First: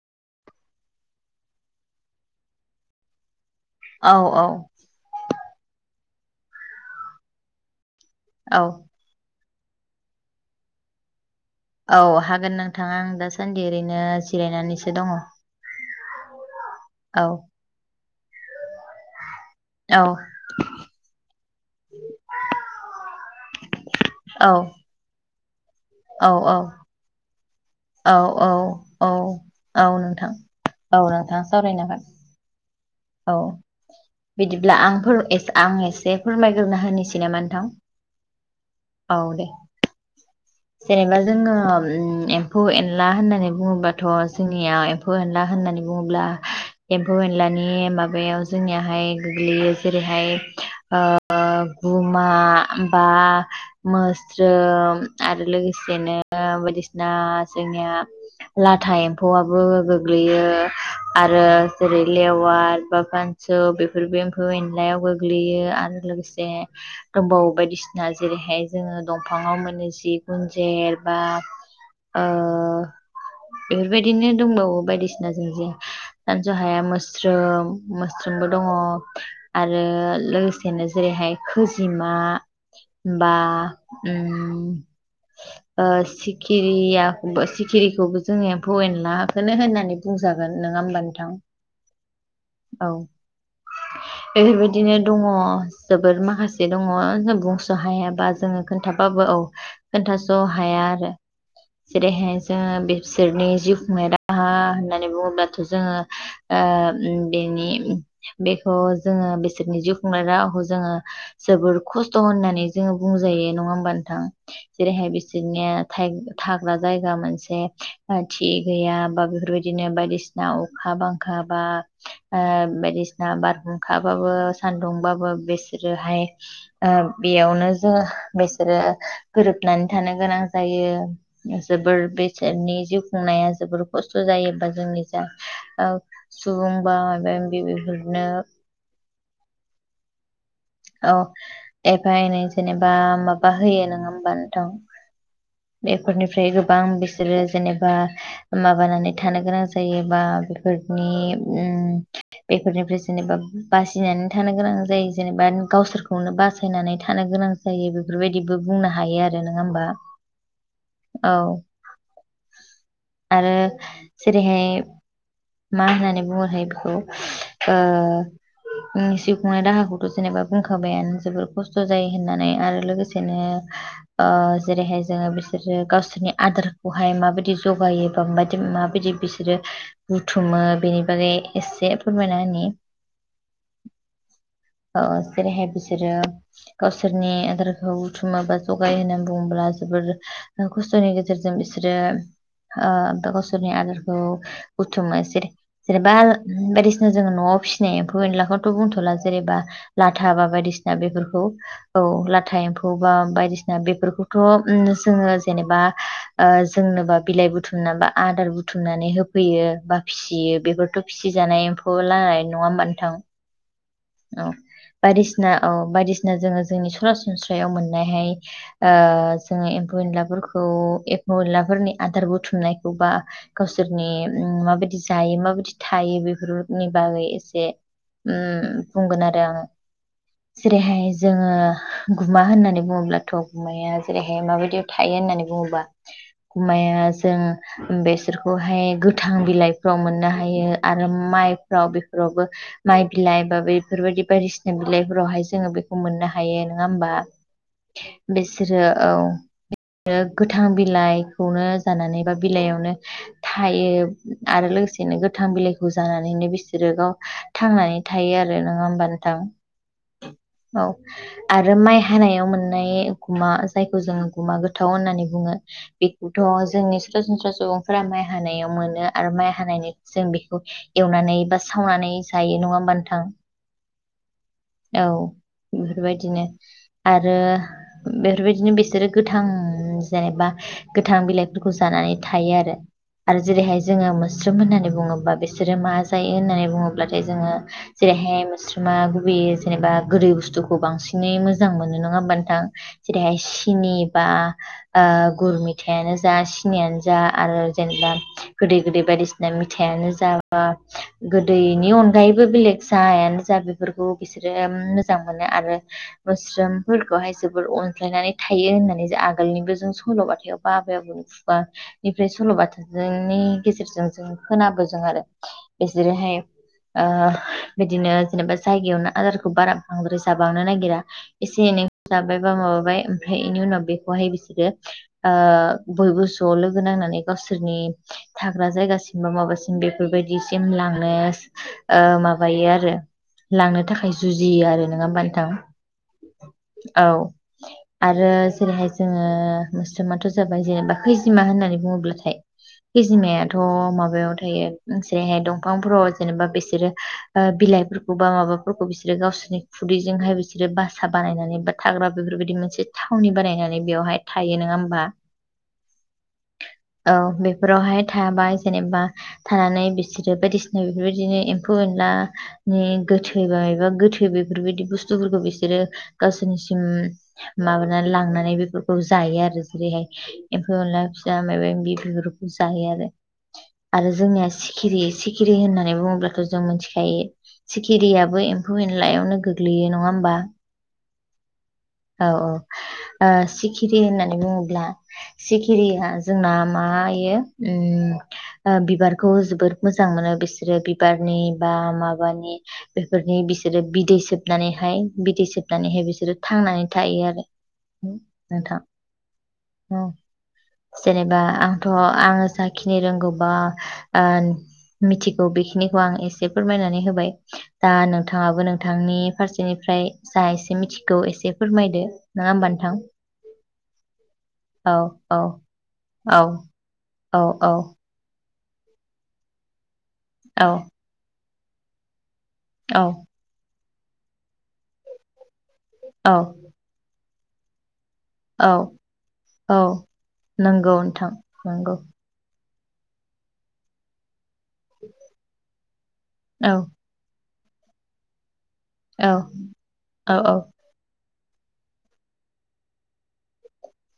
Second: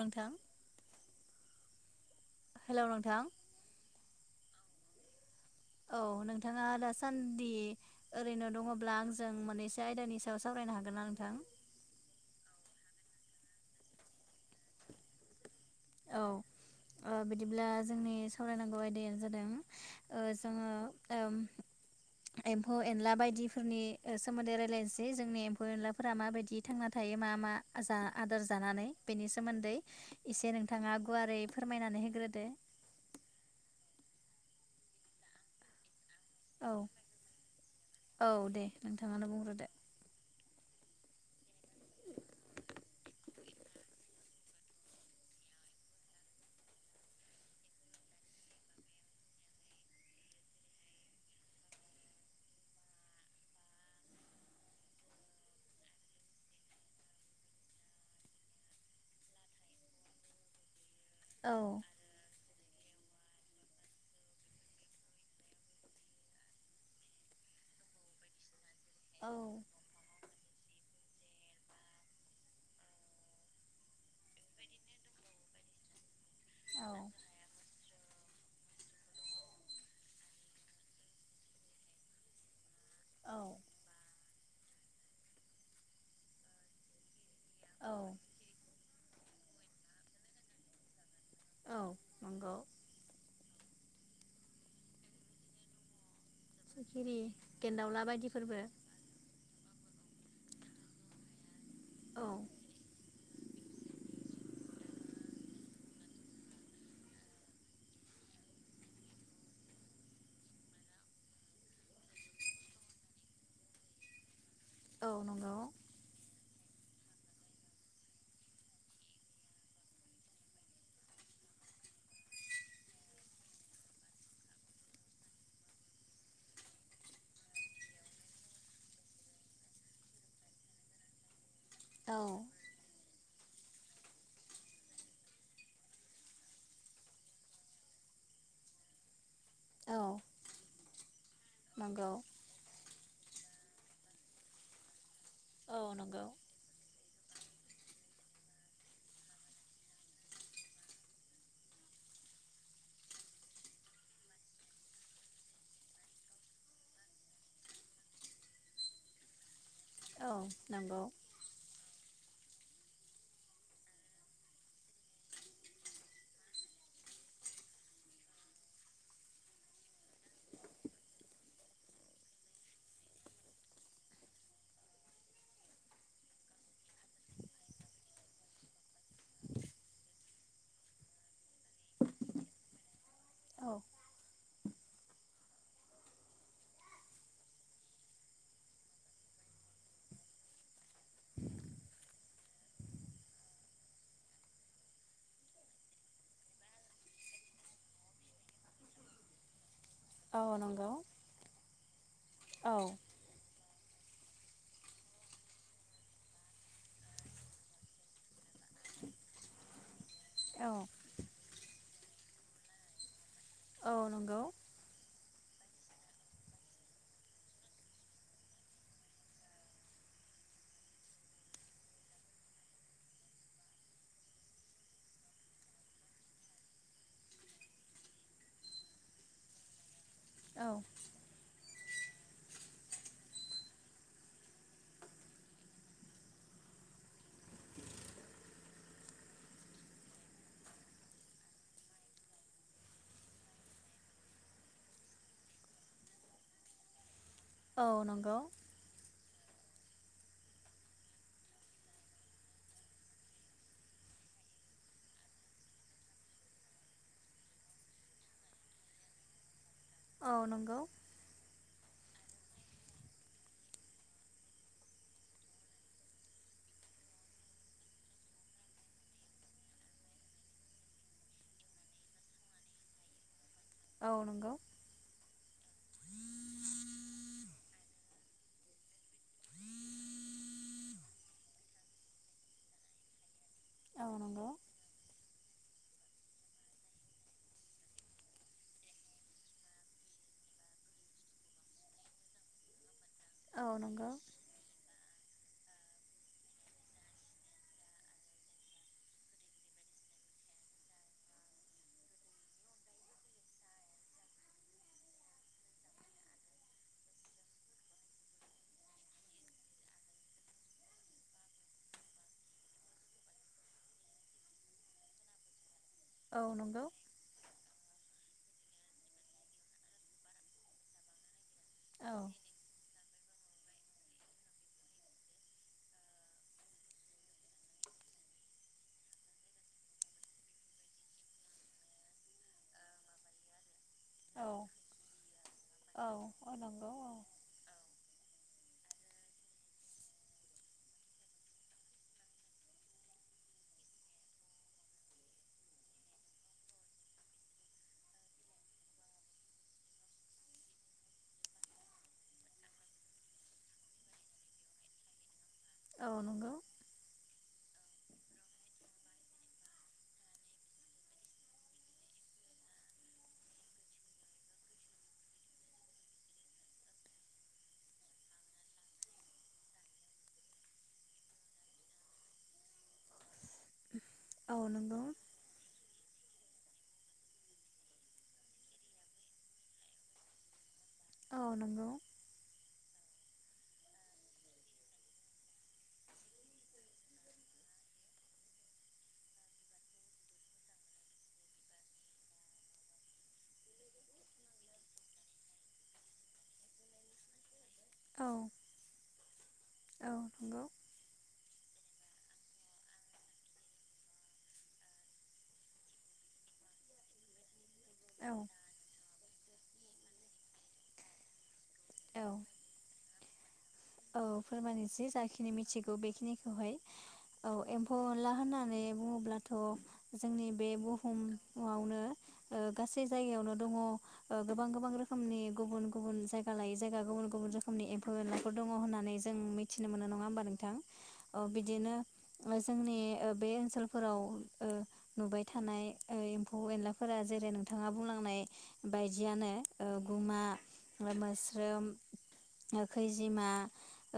नोंथां हेलौ नोंथां! औ औ। औ नोंथाङा दासान्दि ओरैनो औ दङब्ला आंजों माने। आयदानि सायाव सावरायनो हागोन ना नोंथां। औ हागोन नोंथाङा आं दासान्दि ओरैनो जिरायनानैसो दङ। औ ओ औ बिदिब्ला जोंनि सावरायनांगौ आयदाया जादों। औ ओ जोङो ओम। एम्फौ एनला बायदिफोरनि औ सोमोन्दै रायजलायनोसै जोंनि। एनलाफोरा औ माबायदि थांना थायो मा मा। जा औ आदोर जानानै औ बेनि सोमोन्दै औ नोंथां एसे नोंथ। औ गुवारै नोंथां सावरायनो फोरमायनानै हागोन होग्रोदो। औ बिदिब्ला आंथ आं [unintelligible] औ फोरमायग्रोना होनोसै नामा नोंथां औ दे औ नोंथाङानो दे। बुंग्रोदो जेनेबा जोङो ओम एम्फौ एनला होननानै बुङोबाथ' जोंनियाव एम्फौ एनला होन होननानै बुङोब्ला एम्फौ एलानि माबाया जोंनाहाय गोग्लैयो जेरैहाय ओ गुमा ओ मोस्रोम आरो लोगोसेनो बायदिसिना जोंनिया लाथा एम्फौआबो गोग्लैयो आरो औ जेरै लेवार एबा फानसौ बेफोरबो एम्फौ एनलायाव गोग्लैयो आरो लोगोसे दंबावो बायदिसि ना जेरैहाय जोङो औ दंफाङाव मोनो जिब जों जेरबा ओ बेफोरबायदिनो दंबावो बायदिसिना जों जे सानज' हाया औ मोस्रोम मोस्रोमबो दङ आरो लोगोसेनो जेरैहाय खोजिमा बा औ उम ओ सिखिरिया औ सिखिरिखौबो जोंनि एम्फौ एनलाखौनो होननानै बुंजागोन नङा होमबा नोंथां। औ। नंगौ औ बेफोरबायदिनो दङ जोबोर मा माखासे दङ सिखिरि जों बुंस' गेन्दावला हायाबा बायदिफोरबो जोङो खोनथाबाबो औ खोनथास' हाया आरो औ जेरैहाय जोङो बिसोरनि जिउ खुंनाय राहा होननानै बुङोब्लाथ' जोङो ओ उम बेनि बेखौ जोङो बिसोरनि जिउ खुंनाय राहाखौ जोङो जोबोर खस्थ' नानै ज बुंजायो नङा हबा नोंथां औ जेरैहाय नंगौ बिसोरनि थाय था मा जायगा मोनसे थि गैया बा बेफोरबायदिनो बायदिसिना अखा बांखा बा ओ बायदिसिना बारहुंखाबाबो सान्दुंबाबो बिसोरोहाय ओ बेयावनो जोङो बेसोरो गोरोबनानै थानो गोनां जायो। जोबोर औ बेसेनि जु खुंनाया जोबोर खस्थ' जायोबा जोंनि जा ओ सुबुं बा बेबदि बिफोरनो औ औ नंगौ एफा एनै जेनेबा माबा होयो नङा ओमबा नोथां। औ नंगौ बेफोरनिफ्राय गोबां बिसोरो जेनेबा माबानानै थानो गोनां जायो बा बेफोरनि बेफोरनिफ्राय जेनेबा बासिनानै थानो गोनां जायो। जेनेबा गावसोरखौनो बासायनानै थानो गोनां जायो बेफोरबायदिबो बुंनो हायो आरो नङा ओमबा। औ नंगौ। आरो जेरैहाय मा होननानै बुङोथाय बेखौ ओ जिउ खुंनाय राहाखौ जेनेबा बुंखाबायानो जोबोर खस्थ' जायो होननानै आरो लोगोसेनो ओ जेरैहाय जोङो बिसोरो गावसोरनि आदारखौहाय माबायदि जगायोबा म माबायदि बिसोरो बुथुमो बेनि बागै एसे फोरमायना होनि औ जेरैहाय बिसोरो गावसोरनि आदारखौ बुथुमो जगायो होननानै बुङो। बा जोबोर खस्थ'नि गेजेरजों बिसोरो ओ गावसोरनि आदारखौ बुथुमो जेनेबा बायदिसिना जोङो न'आव फिसिनाय एमफौ एनलाखौथ' बुंथ'लास जेनेबा लाथा औ बा नंगौ बायदिसिना बेफोरखौ औ लाथा औ एम्फौ बा बायदिसिना। बेफोरखौथ' जोङो जेनेबा जोंनोबा बिलाइ बुथुमनानै बा आदार बु बुथुमनानै होफैयो बा फिसियो औ बेफोरथ' फिसिजानाय एम्फौ नालाय नङा ओनबा नोंथां। औ नंगौ औ बायदिसिना औ बायदिसिना जोङो जोंनि सरासनस्रायाव मोननायहाय ओ जोङो एमफौ एनलाफोरखौ एम्फौ एनला आदार बुथुमनायखौबा गावसोरनि माबायदि जायो माबायदि थायो बेफोरनि बागै एसे उ बुंगोन आरो आङो औ जेरैहाय जोङो गुमा होननानै बुङोब्लाथ' गुमाया जेरैहाय माबायदियाव थायो होननानै बुङोब्ला। गुमाया जों बेसोरखौहाय गोथां बिलाइफ्राव मोननो हायो आरो मा माइफ्राव बेफोरावबो माइ बिलाइ बा बै बेफोरबायदि बायदिसिना बिलाइफोरावहाय जोङो बेखौ मोननो हायो नङा ओमबा। औ नंगौ बिसोरो औ [inaudible] गोथां बिलाइखौनो जानानै बा बिलाइयावनो थायो आरो लोगोसे नो गोथां बिलाइखौ जानानैनो बिसोरो गाव थांनानै थायो। आरो नङा ओमबा नोंथां औ नंगौ औ आरो माइ हानायाव मोननाय गुमा जायखौ जोङो गुमा गोथाव होननानै बुङो बेखौथ' जोंनि सरासनस्रा सुबुंफोरा माइ हानायाव मोनो आरो माइ हानायनि जों बेखौ एवनानै बा सावनानै जायो नङा ओमबा नोंथां औ नंगौ औ बेफोरबायदिनो आरो बेफोरबायदिनो बिसोरो गोथां जेनेबा गोथां बिलाइफोरखौ जानानै थायो आरो आरो जेरैहाय औ जोङो नंगौ मोस्रोम होननानै बुङोबा बिसोरो मा जायो होननानै बुङोब्लाथाय जोङो जेरैहाय मोस्रोमा गुबैयै जेनेबा गोदै बुस्थुखौ बांसिनै मोजां जेरैहाय औ सिनि नंगौ बा ओ गुर मिथायाइानो जा सिनियानो जा आरो जेनेबा गोदै गोदै बायदिसिना मिथाइ आनो जा बा गोदैनि अनगायैबो बेलेग साहायानो जा बेफोरखौ बिसोरो मोजां मोनो आरो मोस्रोमफोरखौहाय जोबोर अन ज्लायनानै थायो होननानै जों आगोलनिबो जों सल'बाथायाव बा आबै आबौनि खुगानिफ्राय सल'बाथा नि गेजेरजों जों खोनाबोदों आरो बिसोरोहाय औ नंगौ ओ बिदिनो जेनेबा जायगायावनो आदारखौ बारा बांद्राय जाबांनो नागिरा एसे एनै औ जाबाय बा माबाबाय ओमफाय बेनि उनाव बेखौहाय बिसोरो ओ बयबो ज' लोगो नांनानै गावसोरनि थाग्रा जायगासिम बा माबासिम बेफोरबायदिसिम लांनो ओ मा बायो आरो लांनो थाखाय औ जुजियो आरो, नङा होमबा नोंथां? औ औ नंगौ औ आरो जेरैहाय जोङो मोस्रोमाथ' जाबाय जेनेबा खैजिमा होननानै बुङोब्लाथाय खैजिमायाथ' माबायाव थायो जेरैहाय दंफांफोराव जेनेबा बिसोरो ओ बिलाइफोरखौ बा माबाफोरखौ बिसोरो गावसोरनि खुदैजोंहाय बिसोरो बासा बानायनानै बा थाग्रा बे फोर बायदि मोनसे थावनि बानायनानै बेयावहाय थायो, नङा होमबा? औ औ नंगौ औ बे फोरावहाय थाबा जेनेबा थानानै बिसोरो बायदिसिना बेफोरबायदिनो एम्फौ एनला नि गोथै बा एबा गोथै बेफोरबायदि बुस्थुफोरखौ बिसोरो गावसोरनिसिम माबानानै लांनानै बेफोरखौ जायो आरो जेरैहाय एम्फौ एनला फिसा मायबा मायबि बेफोरखौ जायो आरो, आरो जोंनिया औ नंगौ सिखिरि सिखिरि होननानै बुङोब्लाथ' जों मोनथिखायो। सिखिरियाबो एम्फौ एनलायावनो गोग्लैयो, नङा होमबा? औ नंगौ। औ औ ओ सिखिरि होननानै बुङोब्ला सिखिरिया जोंना मा इयो उम ओ बिबारखौ जोबोद मोजां मोनो बिसोरो बिबारनि बा माबानि बेफोरनि बिसोरो बिदै सोबनानैहाय बिदै सोबनानैहाय बिसोरो थांनानै थायो आरो औ नोंथां। औ जेनेबा आं थ' आङो जाखिनि रोंगौ बा ओ मिथिगौ बेखिनिखौ आं एसे फोरमायनानै होबाय। दा औ नोंथाङाबो नोंथांनि फारसेनिफ्राय जा एसे मिथिगौ एसे फोरमायदो, औ नङा होमबा नोंथां? औ औ फोरमायसै औ जाखिनि मिथिगौ औ बेखिनिखौहाय औ एम्फौ एनला होनना नै बुङोब्लाथ' जोंनि बे औ बुहुमावनो ओ गासै औ जायगायावनो दङ। ओ गोबां गोबां रोखोमनि गुबुन गुबुन औ जायगा लायै जायगा गुबुन गुबुन रखोमनि एम्फौ एनला दङ औ होननानै जों औ मिथिनो मोनो। नङा होमबा नोंथां? नंगौ नोंथां ओ बिदिनो नंगौ ओ जोंनि ओ बे ओनसोलफोराव ओ नुबाय थानाय एम्फौ औ एनलाफोरा जेरै नोंथाङा बुंलांनाय औ बायदियानो ओ औ गुमा औ ओमफाय मो स्रोम ओ खैजिमा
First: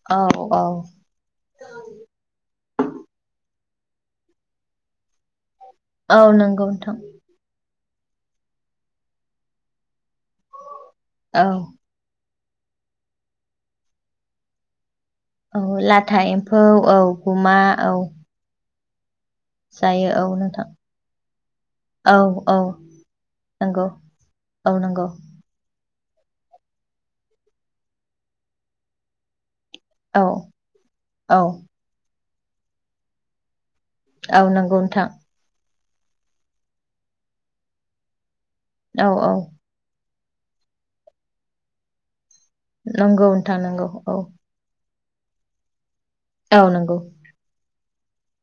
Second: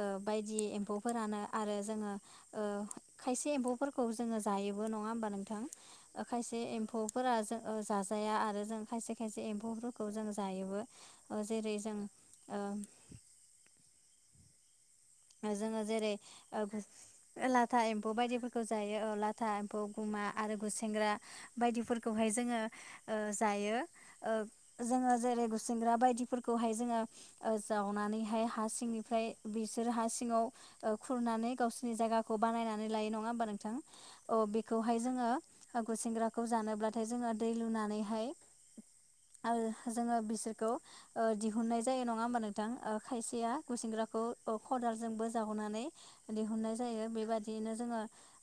ओ औ बायदि औ एम्फौफोरानो आरो जोङो ओ खायसे एम्फौ फोरखौबो जोङो जायोबो नङा होमबा नोंथां? औ ओ खायसे नंगौ नोंथां एम्फौफोरा जों ओ जाजाया आरो जों खायसे खायसे एम्फौफोरखौ जों जायोबो ओ औ जेरै जों ओम। औ जोङो जेरै लाथा ओ एम्फौ औ गुमा लाथा औ एम्फौ बायदिफोरखौ जायो ओ लाथा एम्फौ जायो गुमा औ आरो नोंथां गुसेेंग्रा औ बायदिफोरखौहाय औ जोङो ओ जायो। नंगौ ओ औ ओ नंगौ जोङो जेरै गुुसेंग्रा बायदिफोरखौहाय जोङो ओ जावनानैहाय हा सिंनिफ्राय बि सोर हा औ सिङाव ओ औ खुरनानै गावसोरनि जायगाखौ बानायनानै लायो नङा होमबा नोंथां? अ औ नंगौ बेखौहाय नोंथां जोङो ओ गुसेंग्राखौ जानोब्लाथाय जोङो दै लुनानैहाय औ औ जोङो बिसोरखौ ओ दिहुननाय जायो नङा होमबा नोंथां ओ नंगौ खायसेया नोंथां नंगौ औ गुसेंग्राखौ खदालजोंबो जावनानै औ दिहुननाय नंगौ जायो बेबायदियैनो जोङो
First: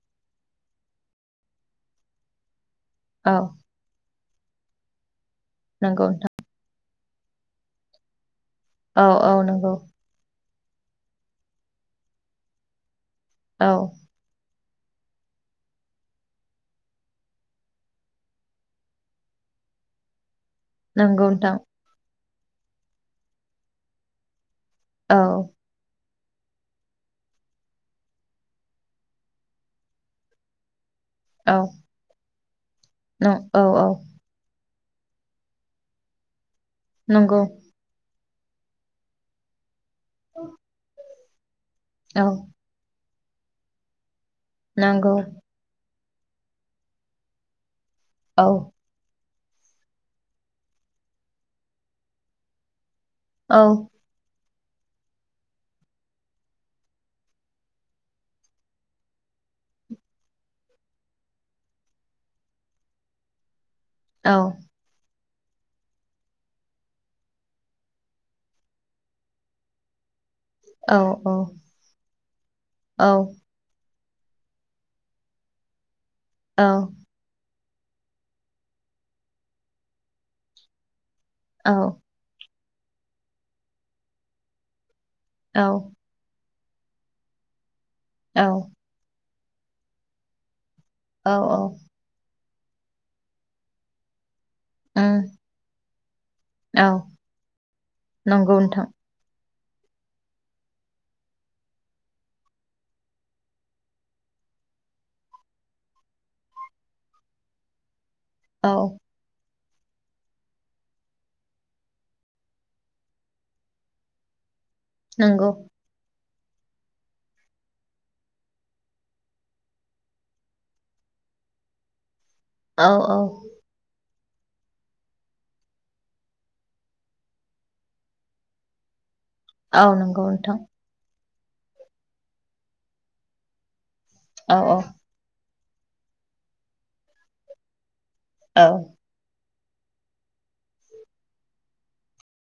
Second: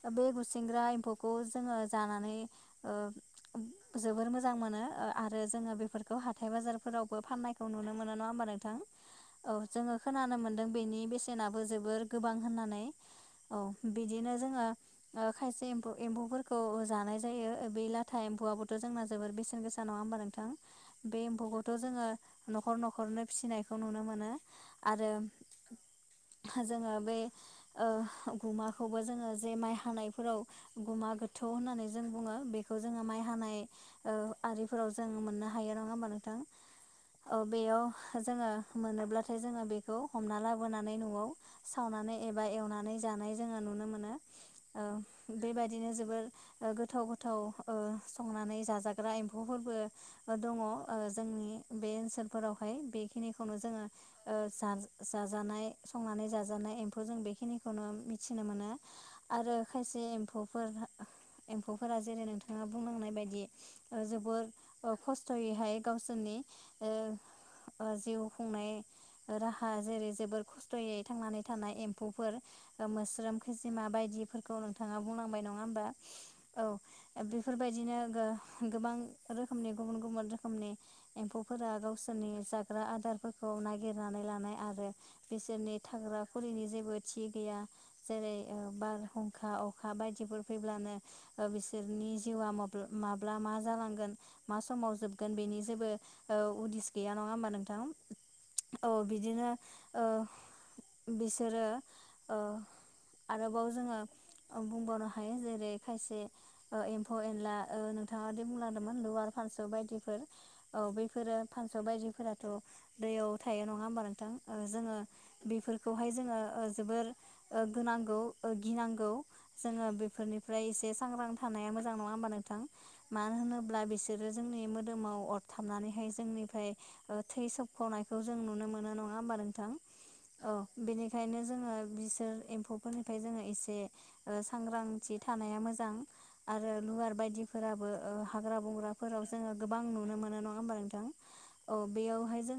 ओ बे गुसेंग्रा एम्फौखौ जोङो जानानै ओ औ जोबोर मोज जां मोनो ओ आरो जोङो नंगौ बेफोरखौ नोंथां हाथाय बाजारफोरावबो फाननायखौ नुनो मोनो नङा होमबा नोंथ थां औ जोङो खोनानो मोनदों बेनि बेसेनाबो जोबोर गोबां होननानै औ बिदिनो जोङो ओ खायसे एम्फ एम्फौफोरखौ ओ जानाय जायो ओ बे लाथा एम्फौआबोथ' जोंना जोबोर बेसेन गोसा नङा होमबा नोंथां बे नंगौ नोंथां एम्फौखौथ' जोङो न'खर न'खरनो फिसिनायखौ नुनो मोनो आरो औ जोङो बे ओ गुमाखौबो जोङो जे माइ हानायफोराव गुमा गोथौ औ होननानै जों बुङो बेखौ जोङो माइ नं हानाय औ औ ओ आरि फोराव जों मोननो हायो नङा होमबा नोंथां औ नंगौ बेयाव जोङो मोनोब्लाथाय जोङो बेखौ हमना लाबोनानै न'आव सावनानै औ एबा एवनानै जानाय जोङो नुनो मोनो ओ नंगौ बेबादिनो जोबोर ओ गोथाव गोथाव ओ औ संनानै जाजाग्रा एम फौफोरबो ओ दङ ओ जोंनि बे ओनसोलफोरावहाय बे खिनिखौनो औ जोङो ओ जाज जाजानाय संनानै जाजानाय एम्फौ जों बेखिनिखौनो मिथिनो मोनो आरो खायसे ए एम्फौफोर हा एम्फौफोरा जेरै- नोंथाङा बुंलांनाय बायदि ओ औ जोबोर ओ खस थ'यैहाय गावसोरनि ओ ओ जिउ खुंनाय ओ राहा हा जेरै - जोबोर औ खस्थ'यै थांनानै थानाय एम्फौफोर ओ औ मोस्रोम खैजोमा बाय दिफोरखौ नोंथाङा बुंलांबाय नङा होमबा औ फोरबायदिनो गो-गोबां रोखोमनि गुबुन गुबुन रोखोमनि औ एम्फौफोरा गावसोरनि जाग्रा आदारफोरखौ नागिरनानै लानाय आरो बिसोरनि थाग्रा खुरिनि जेबो थि गैया जेरै औ ओ बार हुं खा अखा बायदिफोर फैब्लानो ओ औ बिसोरनि जिउआ मोफ बो माब्ला मा जालांगोन मा समाव उम जोबगोन बेनि जेबो ओ औ उदिस गैया नङा होमबा नोंथां नंगौ नोंथां औ बिदिनो ओ बिसोरो ओ आरोबाव जोङो ओ बुंबावनो हायो जेरै- खायसे ओ एम्फौ एनला ओ नों थाङादि औ बुंलांदोंमोन लुवार फानस सौ बायदिफोर औ बैफोरो फानसौ बायदिफोराथ' दैयाव थायो नङा होमबा नोंथां ओ जोङो नंगौ बेफोरखौहाय जोङो ओ जोबोर ओ गोनांगौ ओह गिनांगौ जोङो बेफोरनिफ्राय एसे सांग्रां थान नाया मोजां नङा होमबा नोंथां औ औ मा होनोब्ला बेसो रो जोंनि मोदोमाव अरथाबनानैहाय जोंनिफ्राय ओ थै सबख'नायखौ जों नुनो मोनो नङा ङा होमबा नोंथां औ नंगौ औ नोंथां बेनिखायनो जोङो बिसोर एम्फौफोरनिफ्राय जोङो एसे ओ औ सांग्रांथि थानाया मोजां आरो लुवार बायदिफोराबो ओ हाग्रा औ औ बंग्राफोराव जोङो गोबां नुनो मोनो नङा होमबा नोंथां अ बेयावहाय जोङो